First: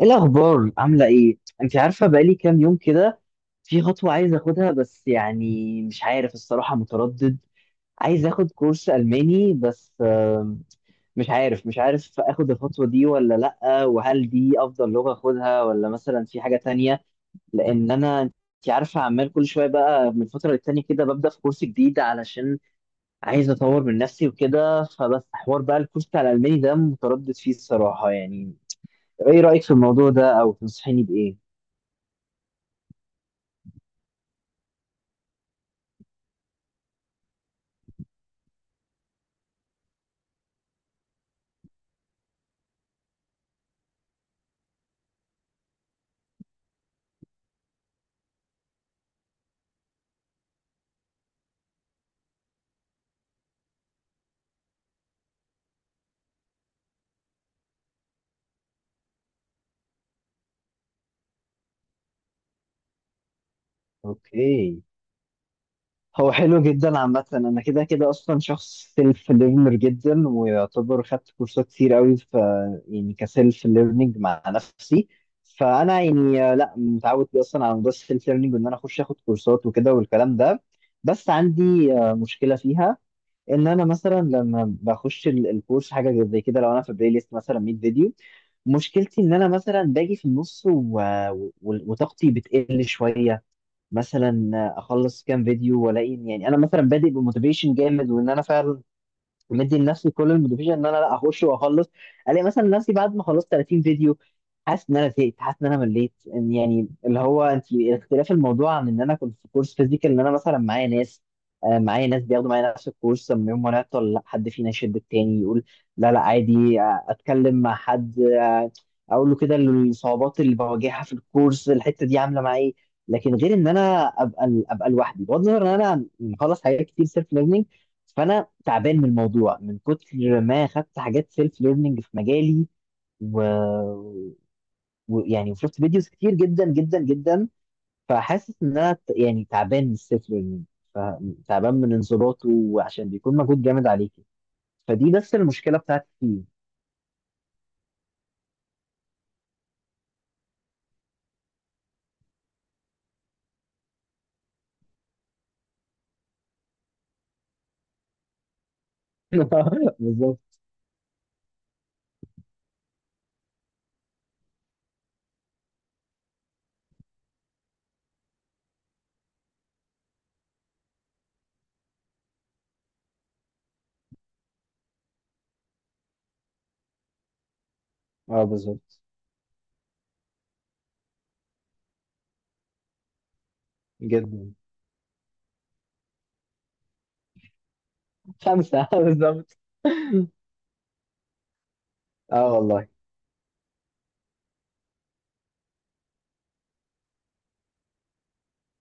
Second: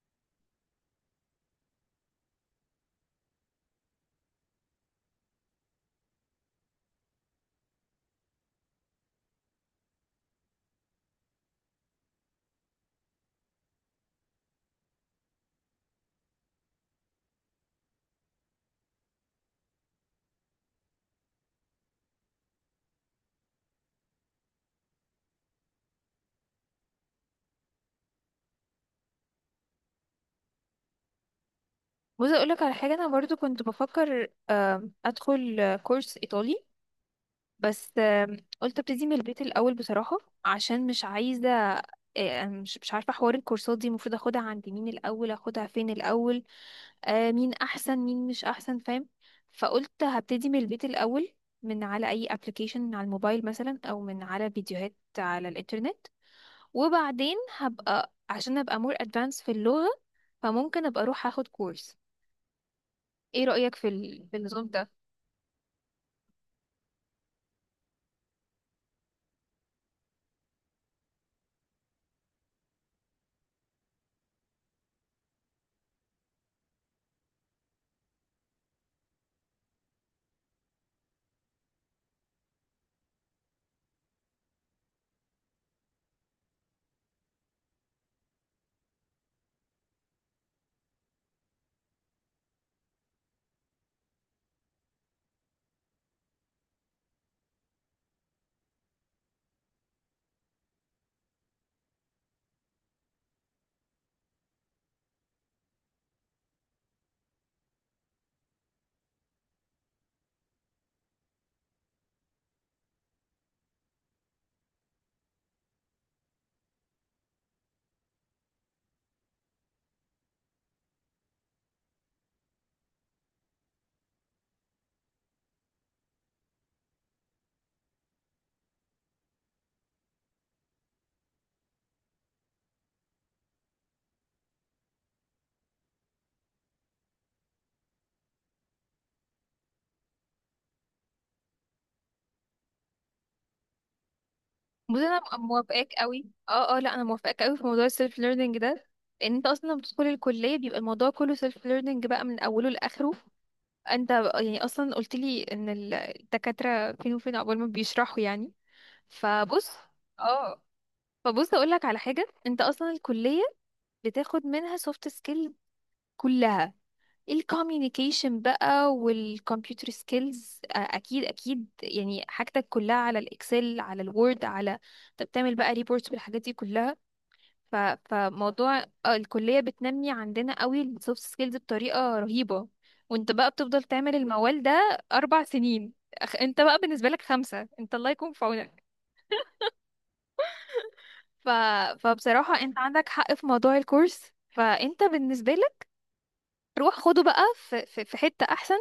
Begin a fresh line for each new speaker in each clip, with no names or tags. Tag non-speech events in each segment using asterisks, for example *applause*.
ايه الاخبار؟ عامله ايه؟ انت عارفه بقالي كام يوم كده، في خطوه عايز اخدها، بس يعني مش عارف، الصراحه متردد. عايز اخد كورس الماني، بس مش عارف اخد الخطوه دي ولا لا، وهل دي افضل لغه اخدها ولا مثلا في حاجه تانية؟ لان انا، انت عارفه، عمال كل شويه بقى من فتره للتانيه كده ببدا في كورس جديد، علشان عايز اطور من نفسي وكده. فبس حوار بقى الكورس بتاع الالماني ده متردد فيه الصراحه يعني. ايه رايك في الموضوع ده، او تنصحيني بايه؟
بص اقول لك على حاجه. انا برضو كنت بفكر ادخل كورس ايطالي، بس قلت ابتدي من البيت الاول بصراحه، عشان مش عايزه. مش عارفه حوار الكورسات دي، المفروض اخدها عند مين الاول؟ اخدها فين الاول؟ مين احسن مين مش احسن، فاهم؟ فقلت هبتدي من البيت الاول، من على اي ابلكيشن، من على الموبايل مثلا، او من على فيديوهات على الانترنت. وبعدين هبقى عشان ابقى مور ادفانس في اللغه، فممكن ابقى اروح اخد كورس. ايه رأيك في في النظام
اوكي.
ده؟
هو حلو جدا عامة، انا كده كده اصلا شخص سيلف ليرنر جدا، ويعتبر خدت كورسات كتير قوي في، يعني كسيلف ليرنينج مع نفسي. فانا يعني لا متعود اصلا على موضوع السيلف ليرنينج، وان انا اخش اخد كورسات وكده والكلام ده. بس عندي مشكلة فيها، ان انا مثلا لما بخش الكورس، حاجة زي كده، لو انا في بلاي ليست مثلا 100 فيديو، مشكلتي ان انا مثلا باجي في النص وطاقتي بتقل شوية. مثلا اخلص كام فيديو والاقي يعني انا مثلا بادئ بموتيفيشن جامد، وان انا فعلا مدي لنفسي كل الموتيفيشن ان انا لا اخش واخلص، الاقي مثلا نفسي بعد ما خلصت 30 فيديو حاسس ان انا زهقت، حاسس ان انا مليت، يعني اللي هو انت، اختلاف الموضوع عن ان انا كنت في كورس فيزيكال، ان انا مثلا معايا ناس، معايا ناس بياخدوا معايا نفس الكورس، لما يوم ما نعطل لا حد فينا يشد التاني، يقول لا لا عادي، اتكلم مع حد، اقول له كده الصعوبات اللي بواجهها في الكورس الحته دي عامله معايا إيه. لكن غير ان انا ابقى لوحدي، بغض النظر ان انا مخلص حاجات كتير سيلف. فانا تعبان من الموضوع من كتر ما خدت حاجات سيلف ليرنينج في مجالي، و... ويعني وشفت فيديوز كتير جدا جدا جدا. فحاسس ان انا يعني تعبان من السيلف ليرنينج، تعبان من انضباطه، وعشان بيكون مجهود جامد عليكي.
بص
فدي
انا
بس المشكله
موافقاك
بتاعتي
قوي،
فيه.
اه اه، لا انا موافقاك قوي في موضوع السيلف ليرنينج ده، لان انت اصلا لما بتدخل الكلية بيبقى الموضوع كله سيلف ليرنينج بقى من اوله لاخره. انت يعني اصلا قلت لي ان الدكاترة فين وفين عقبال ما بيشرحوا يعني. فبص.
*laughs* بالظبط.
اه. فبص اقول لك على حاجة، انت اصلا الكلية بتاخد منها سوفت سكيل كلها، الكوميونيكيشن بقى والكمبيوتر سكيلز، اكيد اكيد يعني حاجتك كلها على الاكسل على الوورد، على طب تعمل بقى ريبورتس بالحاجات دي كلها. ف...
اه
فموضوع
بالظبط
الكلية بتنمي عندنا قوي السوفت سكيلز بطريقة رهيبة، وانت بقى بتفضل تعمل
جدا.
الموال ده اربع سنين. انت بقى بالنسبة لك خمسة، انت الله يكون في عونك.
خمسه *laughs* بالظبط.
ف...
اه
فبصراحة انت
والله.
عندك حق في موضوع الكورس. فانت بالنسبة روح خده بقى في في حتة احسن،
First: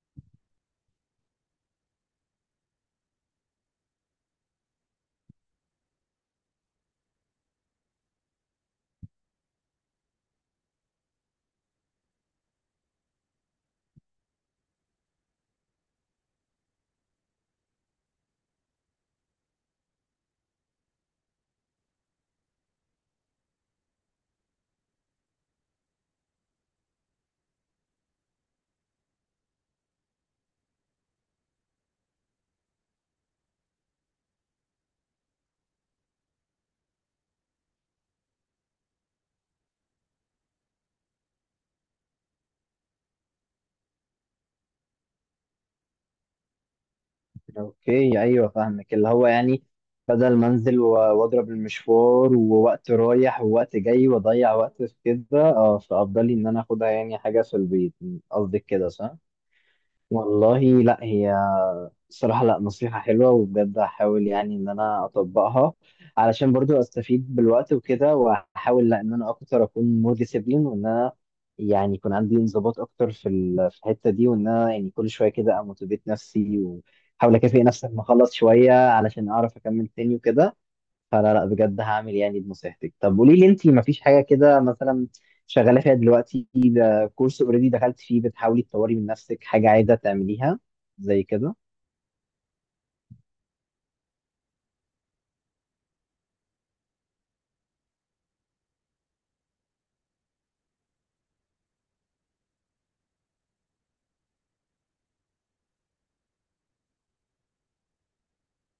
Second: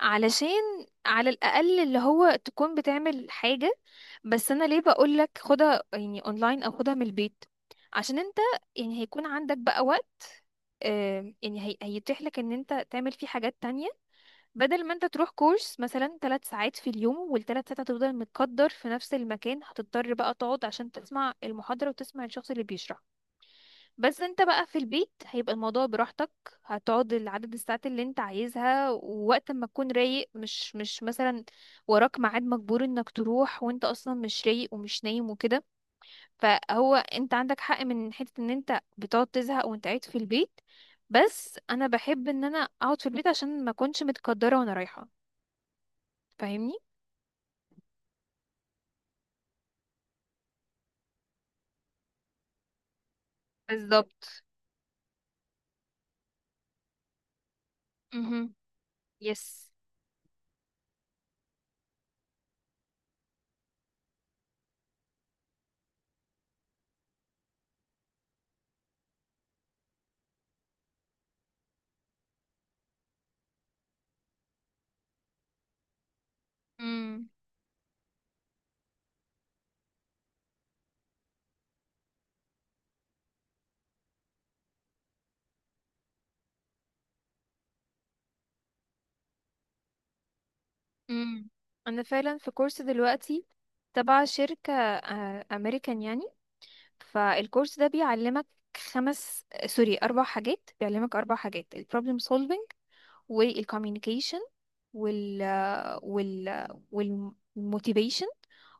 علشان على الاقل اللي هو تكون بتعمل حاجة. بس انا ليه بقولك خدها يعني اونلاين او خدها من البيت؟ عشان انت يعني هيكون عندك بقى وقت. يعني هيتيح لك ان انت تعمل فيه حاجات تانية، بدل ما انت تروح كورس مثلا ثلاث ساعات في اليوم، والثلاث ساعات هتفضل متقدر في نفس المكان، هتضطر بقى تقعد عشان تسمع المحاضرة وتسمع الشخص اللي بيشرح. بس انت بقى في البيت هيبقى الموضوع براحتك، هتقعد العدد الساعات اللي انت عايزها ووقت ما تكون رايق. مش مثلا وراك ميعاد مجبور انك تروح وانت اصلا مش رايق ومش نايم وكده. فهو انت عندك حق من حتة ان انت بتقعد تزهق وانت قاعد في البيت، بس انا بحب ان انا اقعد في البيت عشان ما اكونش متقدرة وانا رايحة. فاهمني؟
اوكي، ايوه فاهمك، اللي هو يعني بدل ما انزل واضرب المشوار ووقت رايح ووقت جاي
بالظبط.
واضيع وقت في كده، اه فافضل لي ان انا اخدها يعني حاجه في البيت.
امم.
قصدك كده، صح؟
يس.
والله لا، هي الصراحة لا نصيحة حلوة، وبجد هحاول يعني إن أنا أطبقها، علشان برضو أستفيد بالوقت وكده، وأحاول لا إن أنا أكتر أكون مور ديسيبلين، وإن أنا يعني يكون عندي انضباط أكتر في في الحتة دي، وإن أنا يعني كل شوية كده أموتيفيت نفسي، وأحاول أكافئ نفسي لما أخلص شوية علشان أعرف أكمل تاني وكده. فلا لا بجد هعمل يعني بنصيحتك. طب قولي لي أنتي، مفيش حاجة كده مثلا شغالة فيها دلوقتي، ده كورس أوريدي دخلت فيه، بتحاولي تطوري من نفسك حاجة عايزة تعمليها زي
امم.
كده؟
انا فعلا في كورس دلوقتي تبع شركة امريكان يعني. فالكورس ده بيعلمك خمس، سوري، اربع حاجات، بيعلمك اربع حاجات: البروبلم سولفينج، والكوميونيكيشن، وال وال والموتيفيشن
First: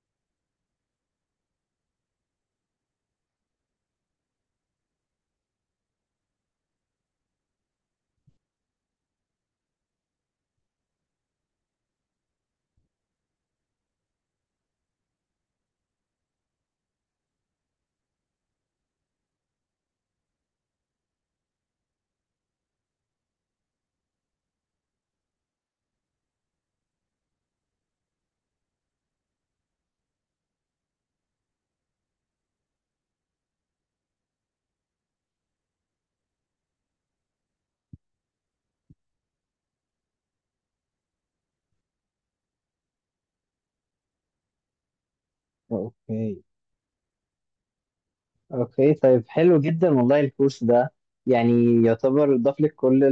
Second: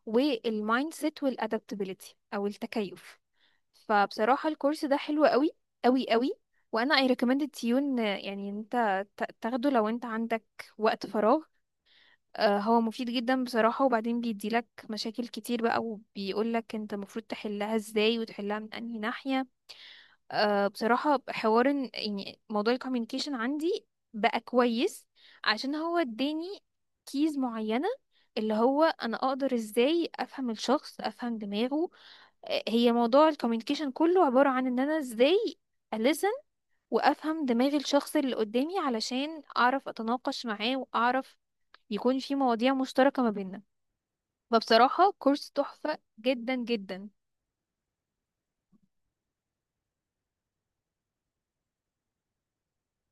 والمايند سيت، والادابتابيلتي او التكيف. فبصراحة الكورس ده حلو قوي، قوي قوي. وانا اي ريكومند تيون يعني انت تاخده لو انت عندك وقت فراغ. هو مفيد جدا بصراحة، وبعدين بيديلك مشاكل كتير بقى وبيقولك انت المفروض تحلها ازاي وتحلها من انهي ناحية. بصراحة حوار يعني موضوع الكوميونيكيشن عندي بقى كويس، عشان هو اداني كيز معينة اللي هو انا اقدر ازاي افهم الشخص افهم دماغه. هي موضوع الكوميونيكيشن كله عبارة عن ان انا ازاي ألسن وأفهم دماغ الشخص اللي قدامي علشان أعرف أتناقش معاه، وأعرف يكون في مواضيع مشتركة ما بيننا. فبصراحة كورس تحفة
اوكي.
جدا جدا.
اوكي طيب، حلو جدا والله الكورس ده، يعني يعتبر ضاف لك كل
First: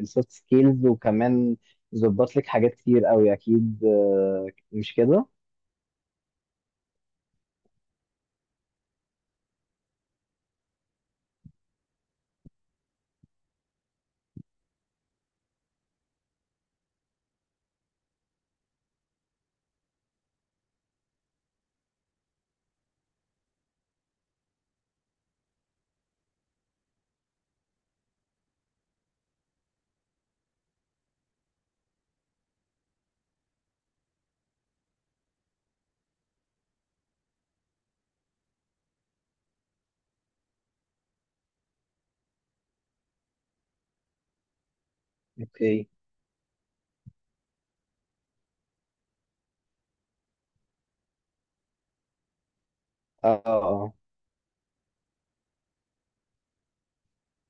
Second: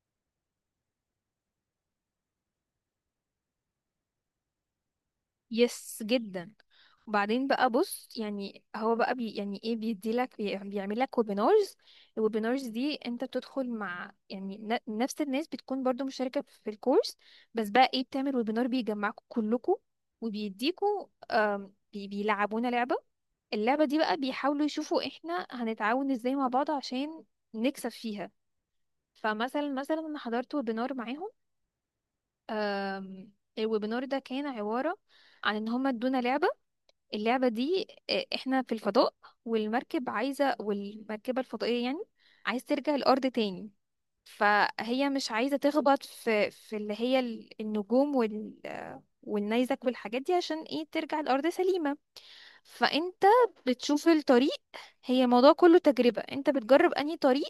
السوفت سكيلز، وكمان ظبط لك حاجات كتير قوي اكيد، مش كده؟
يس، جدا. وبعدين بقى بص، يعني هو بقى بي يعني ايه، بيديلك بيعمل لك ويبينارز. الويبينارز دي انت بتدخل مع يعني نفس الناس بتكون برضو مشاركة في الكورس، بس بقى ايه، بتعمل ويبينار بيجمعكم كلكم، وبيديكوا بيلعبونا لعبة. اللعبة دي بقى بيحاولوا يشوفوا احنا هنتعاون ازاي مع بعض عشان نكسب فيها. فمثلا انا حضرت ويبينار معاهم. آم، الويبينار ده كان عبارة عن ان هما ادونا لعبة. اللعبة دي احنا في الفضاء، والمركب عايزة، والمركبة الفضائية يعني عايز ترجع الأرض تاني. فهي مش عايزة
اوكي.
تخبط في اللي هي النجوم، وال آه، والنيزك والحاجات دي، عشان ايه ترجع الأرض سليمة. فانت
اه اه.
بتشوف الطريق. هي الموضوع كله تجربة، انت بتجرب انهي طريق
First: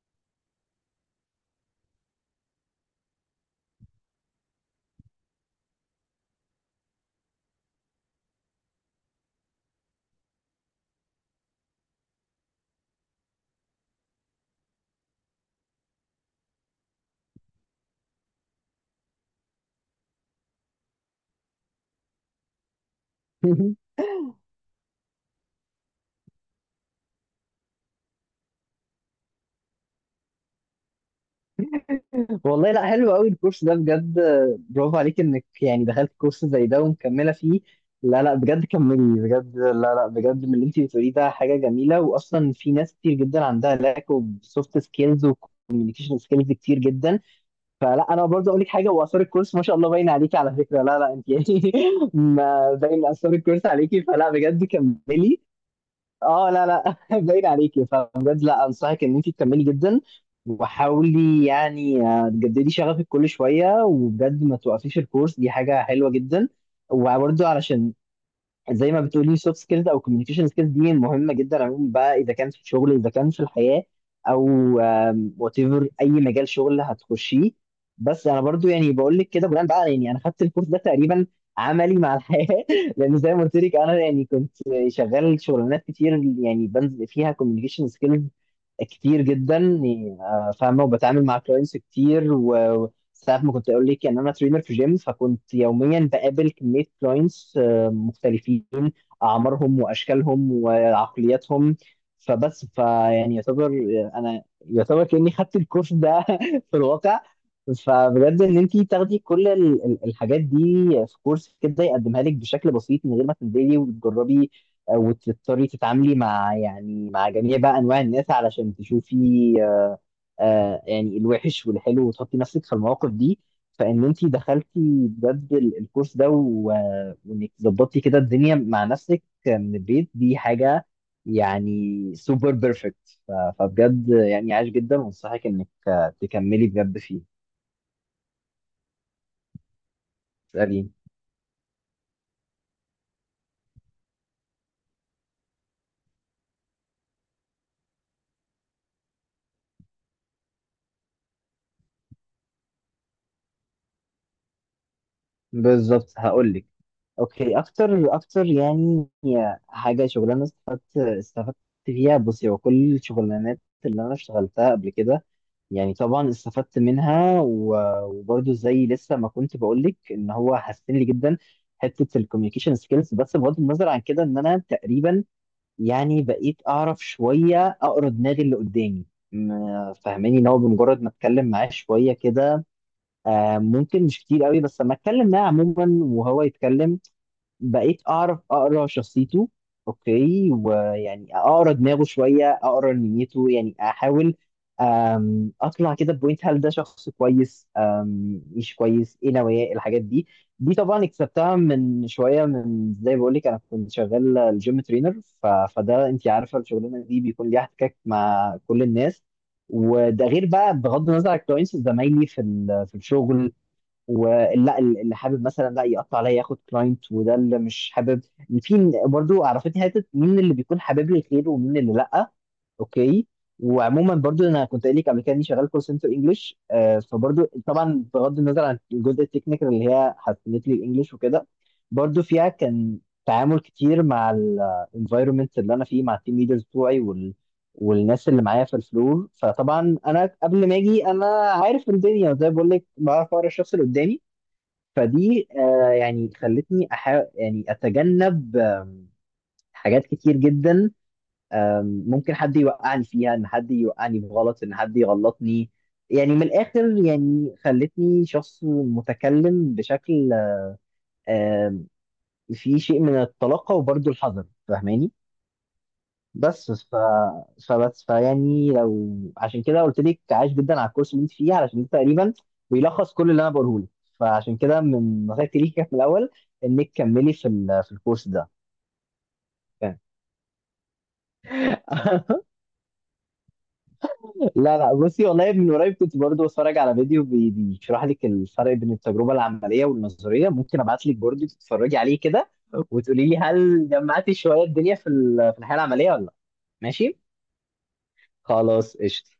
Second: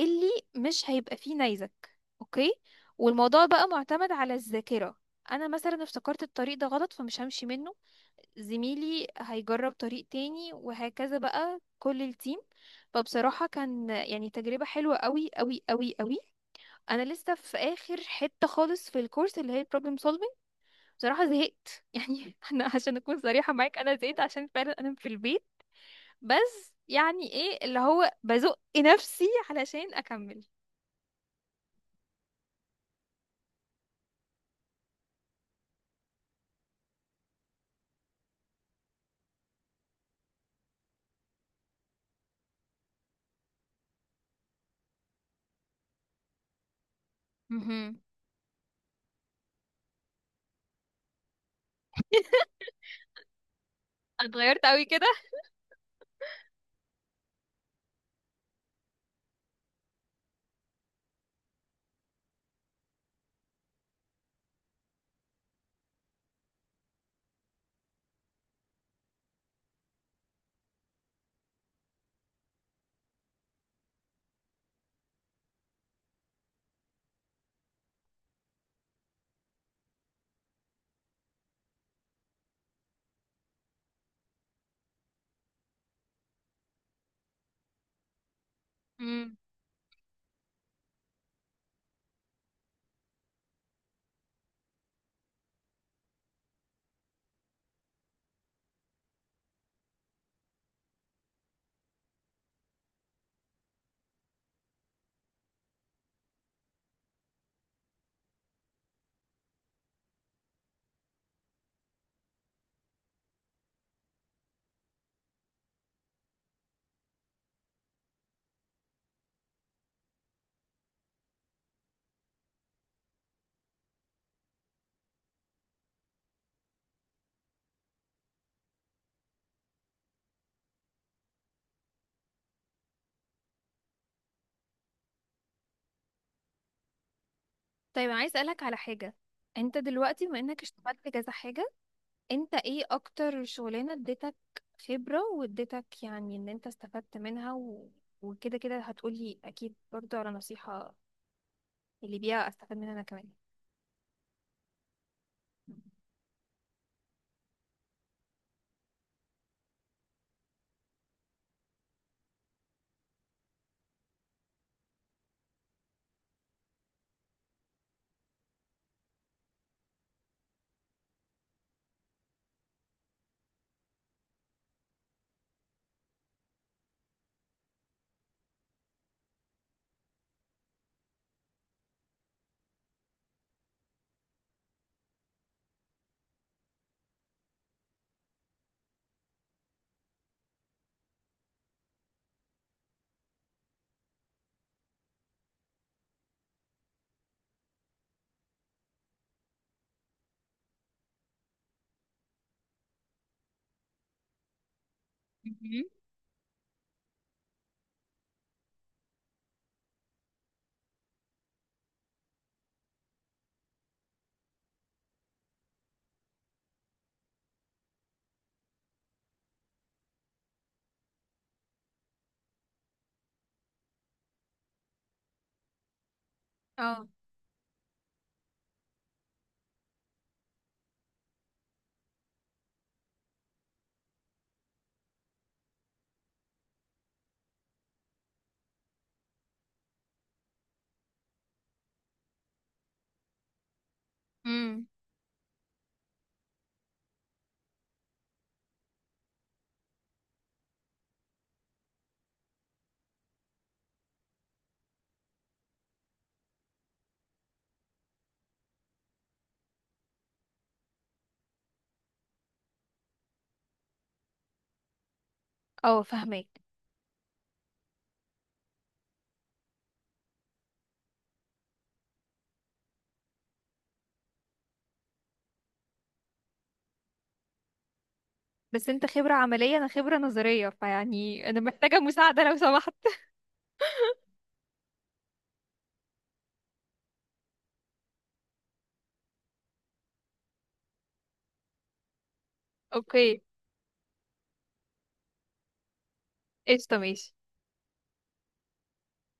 اللي مش هيبقى فيه نيزك. اوكي. والموضوع بقى معتمد على الذاكرة، انا مثلا افتكرت الطريق ده غلط فمش همشي منه، زميلي هيجرب طريق تاني، وهكذا بقى كل التيم. فبصراحة كان يعني تجربة حلوة قوي قوي قوي قوي. انا لسه في اخر حتة خالص في الكورس اللي هي البروبلم سولفينج. بصراحة زهقت، *laughs* يعني انا عشان اكون صريحة معاك
*laughs*
انا
آه.
زهقت عشان فعلا انا في البيت، بس يعني ايه اللي هو بزق نفسي علشان اكمل.
والله لا، حلو قوي الكورس ده بجد، برافو عليك انك يعني دخلت كورس زي ده ومكمله فيه. لا لا بجد كملي بجد. لا لا بجد، من اللي انت بتقوليه ده حاجه جميله، واصلا في ناس كتير جدا عندها لاك اوف سوفت سكيلز وكوميونيكيشن سكيلز كتير جدا.
مهم.
فلا انا برضه اقول لك حاجه، واثار الكورس ما شاء الله باين عليكي على فكره، لا لا انت يعني *laughs* ما باين اثار الكورس عليكي، فلا بجد
اتغيرت قوي كده.
كملي. اه، لا لا *laughs* باين عليكي، فبجد لا انصحك ان انت تكملي جدا. وحاولي يعني تجددي شغفك كل شويه، وبجد ما توقفيش الكورس، دي حاجه حلوه جدا. وبرضه علشان، زي ما بتقولي سوفت سكيلز او كوميونيكيشن سكيلز دي مهمه جدا عموما بقى، اذا كان في الشغل اذا كان في الحياه، او وات ايفر اي مجال شغل هتخشيه. بس انا برضو يعني بقول لك كده بناء بقى، يعني انا خدت الكورس ده تقريبا عملي مع الحياه *laughs* لان زي ما قلت لك انا يعني كنت شغال شغلانات كتير، يعني بنزل فيها كوميونيكيشن سكيلز كتير
امم.
جدا يعني، فاهمه، وبتعامل مع كلاينتس كتير، و ساعات ما كنت اقول لك ان انا ترينر في جيم، فكنت يوميا بقابل كميه كلاينتس مختلفين، اعمارهم واشكالهم وعقلياتهم. فبس فيعني يعتبر انا، يعتبر كاني خدت الكورس ده *laughs* في الواقع. فبجد ان انت تاخدي كل الحاجات دي في كورس كده يقدمها لك بشكل بسيط من غير ما تنزلي وتجربي، وتضطري تتعاملي مع يعني مع جميع بقى انواع الناس، علشان تشوفي يعني الوحش والحلو، وتحطي نفسك في المواقف دي. فان انت دخلتي بجد الكورس ده وانك ظبطتي كده الدنيا مع نفسك من البيت، دي حاجه يعني سوبر بيرفكت. فبجد يعني عاش جدا، وانصحك انك تكملي بجد فيه.
طيب انا عايز اسالك على حاجه. انت دلوقتي بما انك
اساليني.
اشتغلت كذا حاجه، انت ايه اكتر شغلانه اديتك خبره واديتك يعني ان انت استفدت منها، وكده كده هتقولي اكيد برضو على نصيحه اللي بيها استفاد منها انا كمان.
بالظبط هقول لك. اوكي، اكتر اكتر يعني حاجه شغلانه استفدت فيها، بصي هو كل الشغلانات اللي انا اشتغلتها قبل كده، يعني طبعا استفدت منها وبرضه زي لسه ما كنت بقول لك، ان هو حسن لي جدا حته الكوميونيكيشن سكيلز. بس بغض النظر عن كده، ان انا تقريبا يعني بقيت اعرف شويه اقرا دماغ اللي قدامي، فاهماني، ان هو بمجرد ما اتكلم معاه شويه كده ممكن مش كتير قوي، بس لما اتكلم معاه عموما وهو يتكلم بقيت اعرف اقرا شخصيته. اوكي، ويعني اقرا دماغه شويه، اقرا نيته، يعني احاول اطلع كده بوينت، هل ده شخص كويس مش كويس، ايه نوايا الحاجات دي. دي طبعا اكتسبتها من شويه، من زي بقول لك انا كنت شغال الجيم ترينر،
مهم.
فده انت عارفه الشغلانه دي بيكون ليها احتكاك مع كل الناس. وده غير بقى بغض النظر عن الكلاينتس، زمايلي في في الشغل، ولا اللي حابب مثلا لا يقطع عليا ياخد كلاينت، وده اللي مش حابب، في برضو عرفتني حته مين اللي بيكون حابب لي الخير ومين اللي لا. اوكي. وعموما برضو انا كنت قايل لك قبل كده اني شغال كول سنتر انجلش،
اه.
فبرضو طبعا بغض النظر عن الجزء التكنيكال اللي هي حسنت لي الانجليش وكده، برضو فيها كان تعامل كتير مع الانفايرمنت اللي انا فيه، مع التيم ليدرز بتوعي والناس اللي معايا في الفلور، فطبعا انا قبل ما اجي انا عارف الدنيا، زي ما بقول لك بعرف اقرا الشخص اللي قدامي.
امم.
فدي يعني خلتني يعني اتجنب حاجات كتير جدا، ممكن حد يوقعني فيها، ان حد يوقعني بغلط، ان حد يغلطني، يعني من الاخر يعني خلتني شخص متكلم بشكل آم، فيه شيء من الطلاقة وبرضه الحذر، فاهماني؟
اه، فهمك.
بس فبس فيعني لو، عشان كده قلت لك عايش جدا على الكورس اللي انت فيه، علشان انت تقريبا بيلخص كل اللي انا بقوله لك. فعشان كده من نصيحتي ليك *laughs* كانت من الاول، انك كملي في في الكورس ده.
بس انت خبره عمليه،
*laughs*
انا
فاهم؟
خبره نظريه، فيعني انا محتاجه مساعده لو سمحت. *laughs*
لا لا بصي، والله من قريب كنت برضو بتفرج على فيديو بيشرح لك الفرق بين التجربه العمليه والنظريه، ممكن ابعت لك برضو تتفرجي عليه كده، وتقولي لي
اوكي.
هل جمعتي شويه الدنيا في في الحياه العمليه ولا لا.
قشطه.
ماشي.
ماشي.
خلاص قشطه.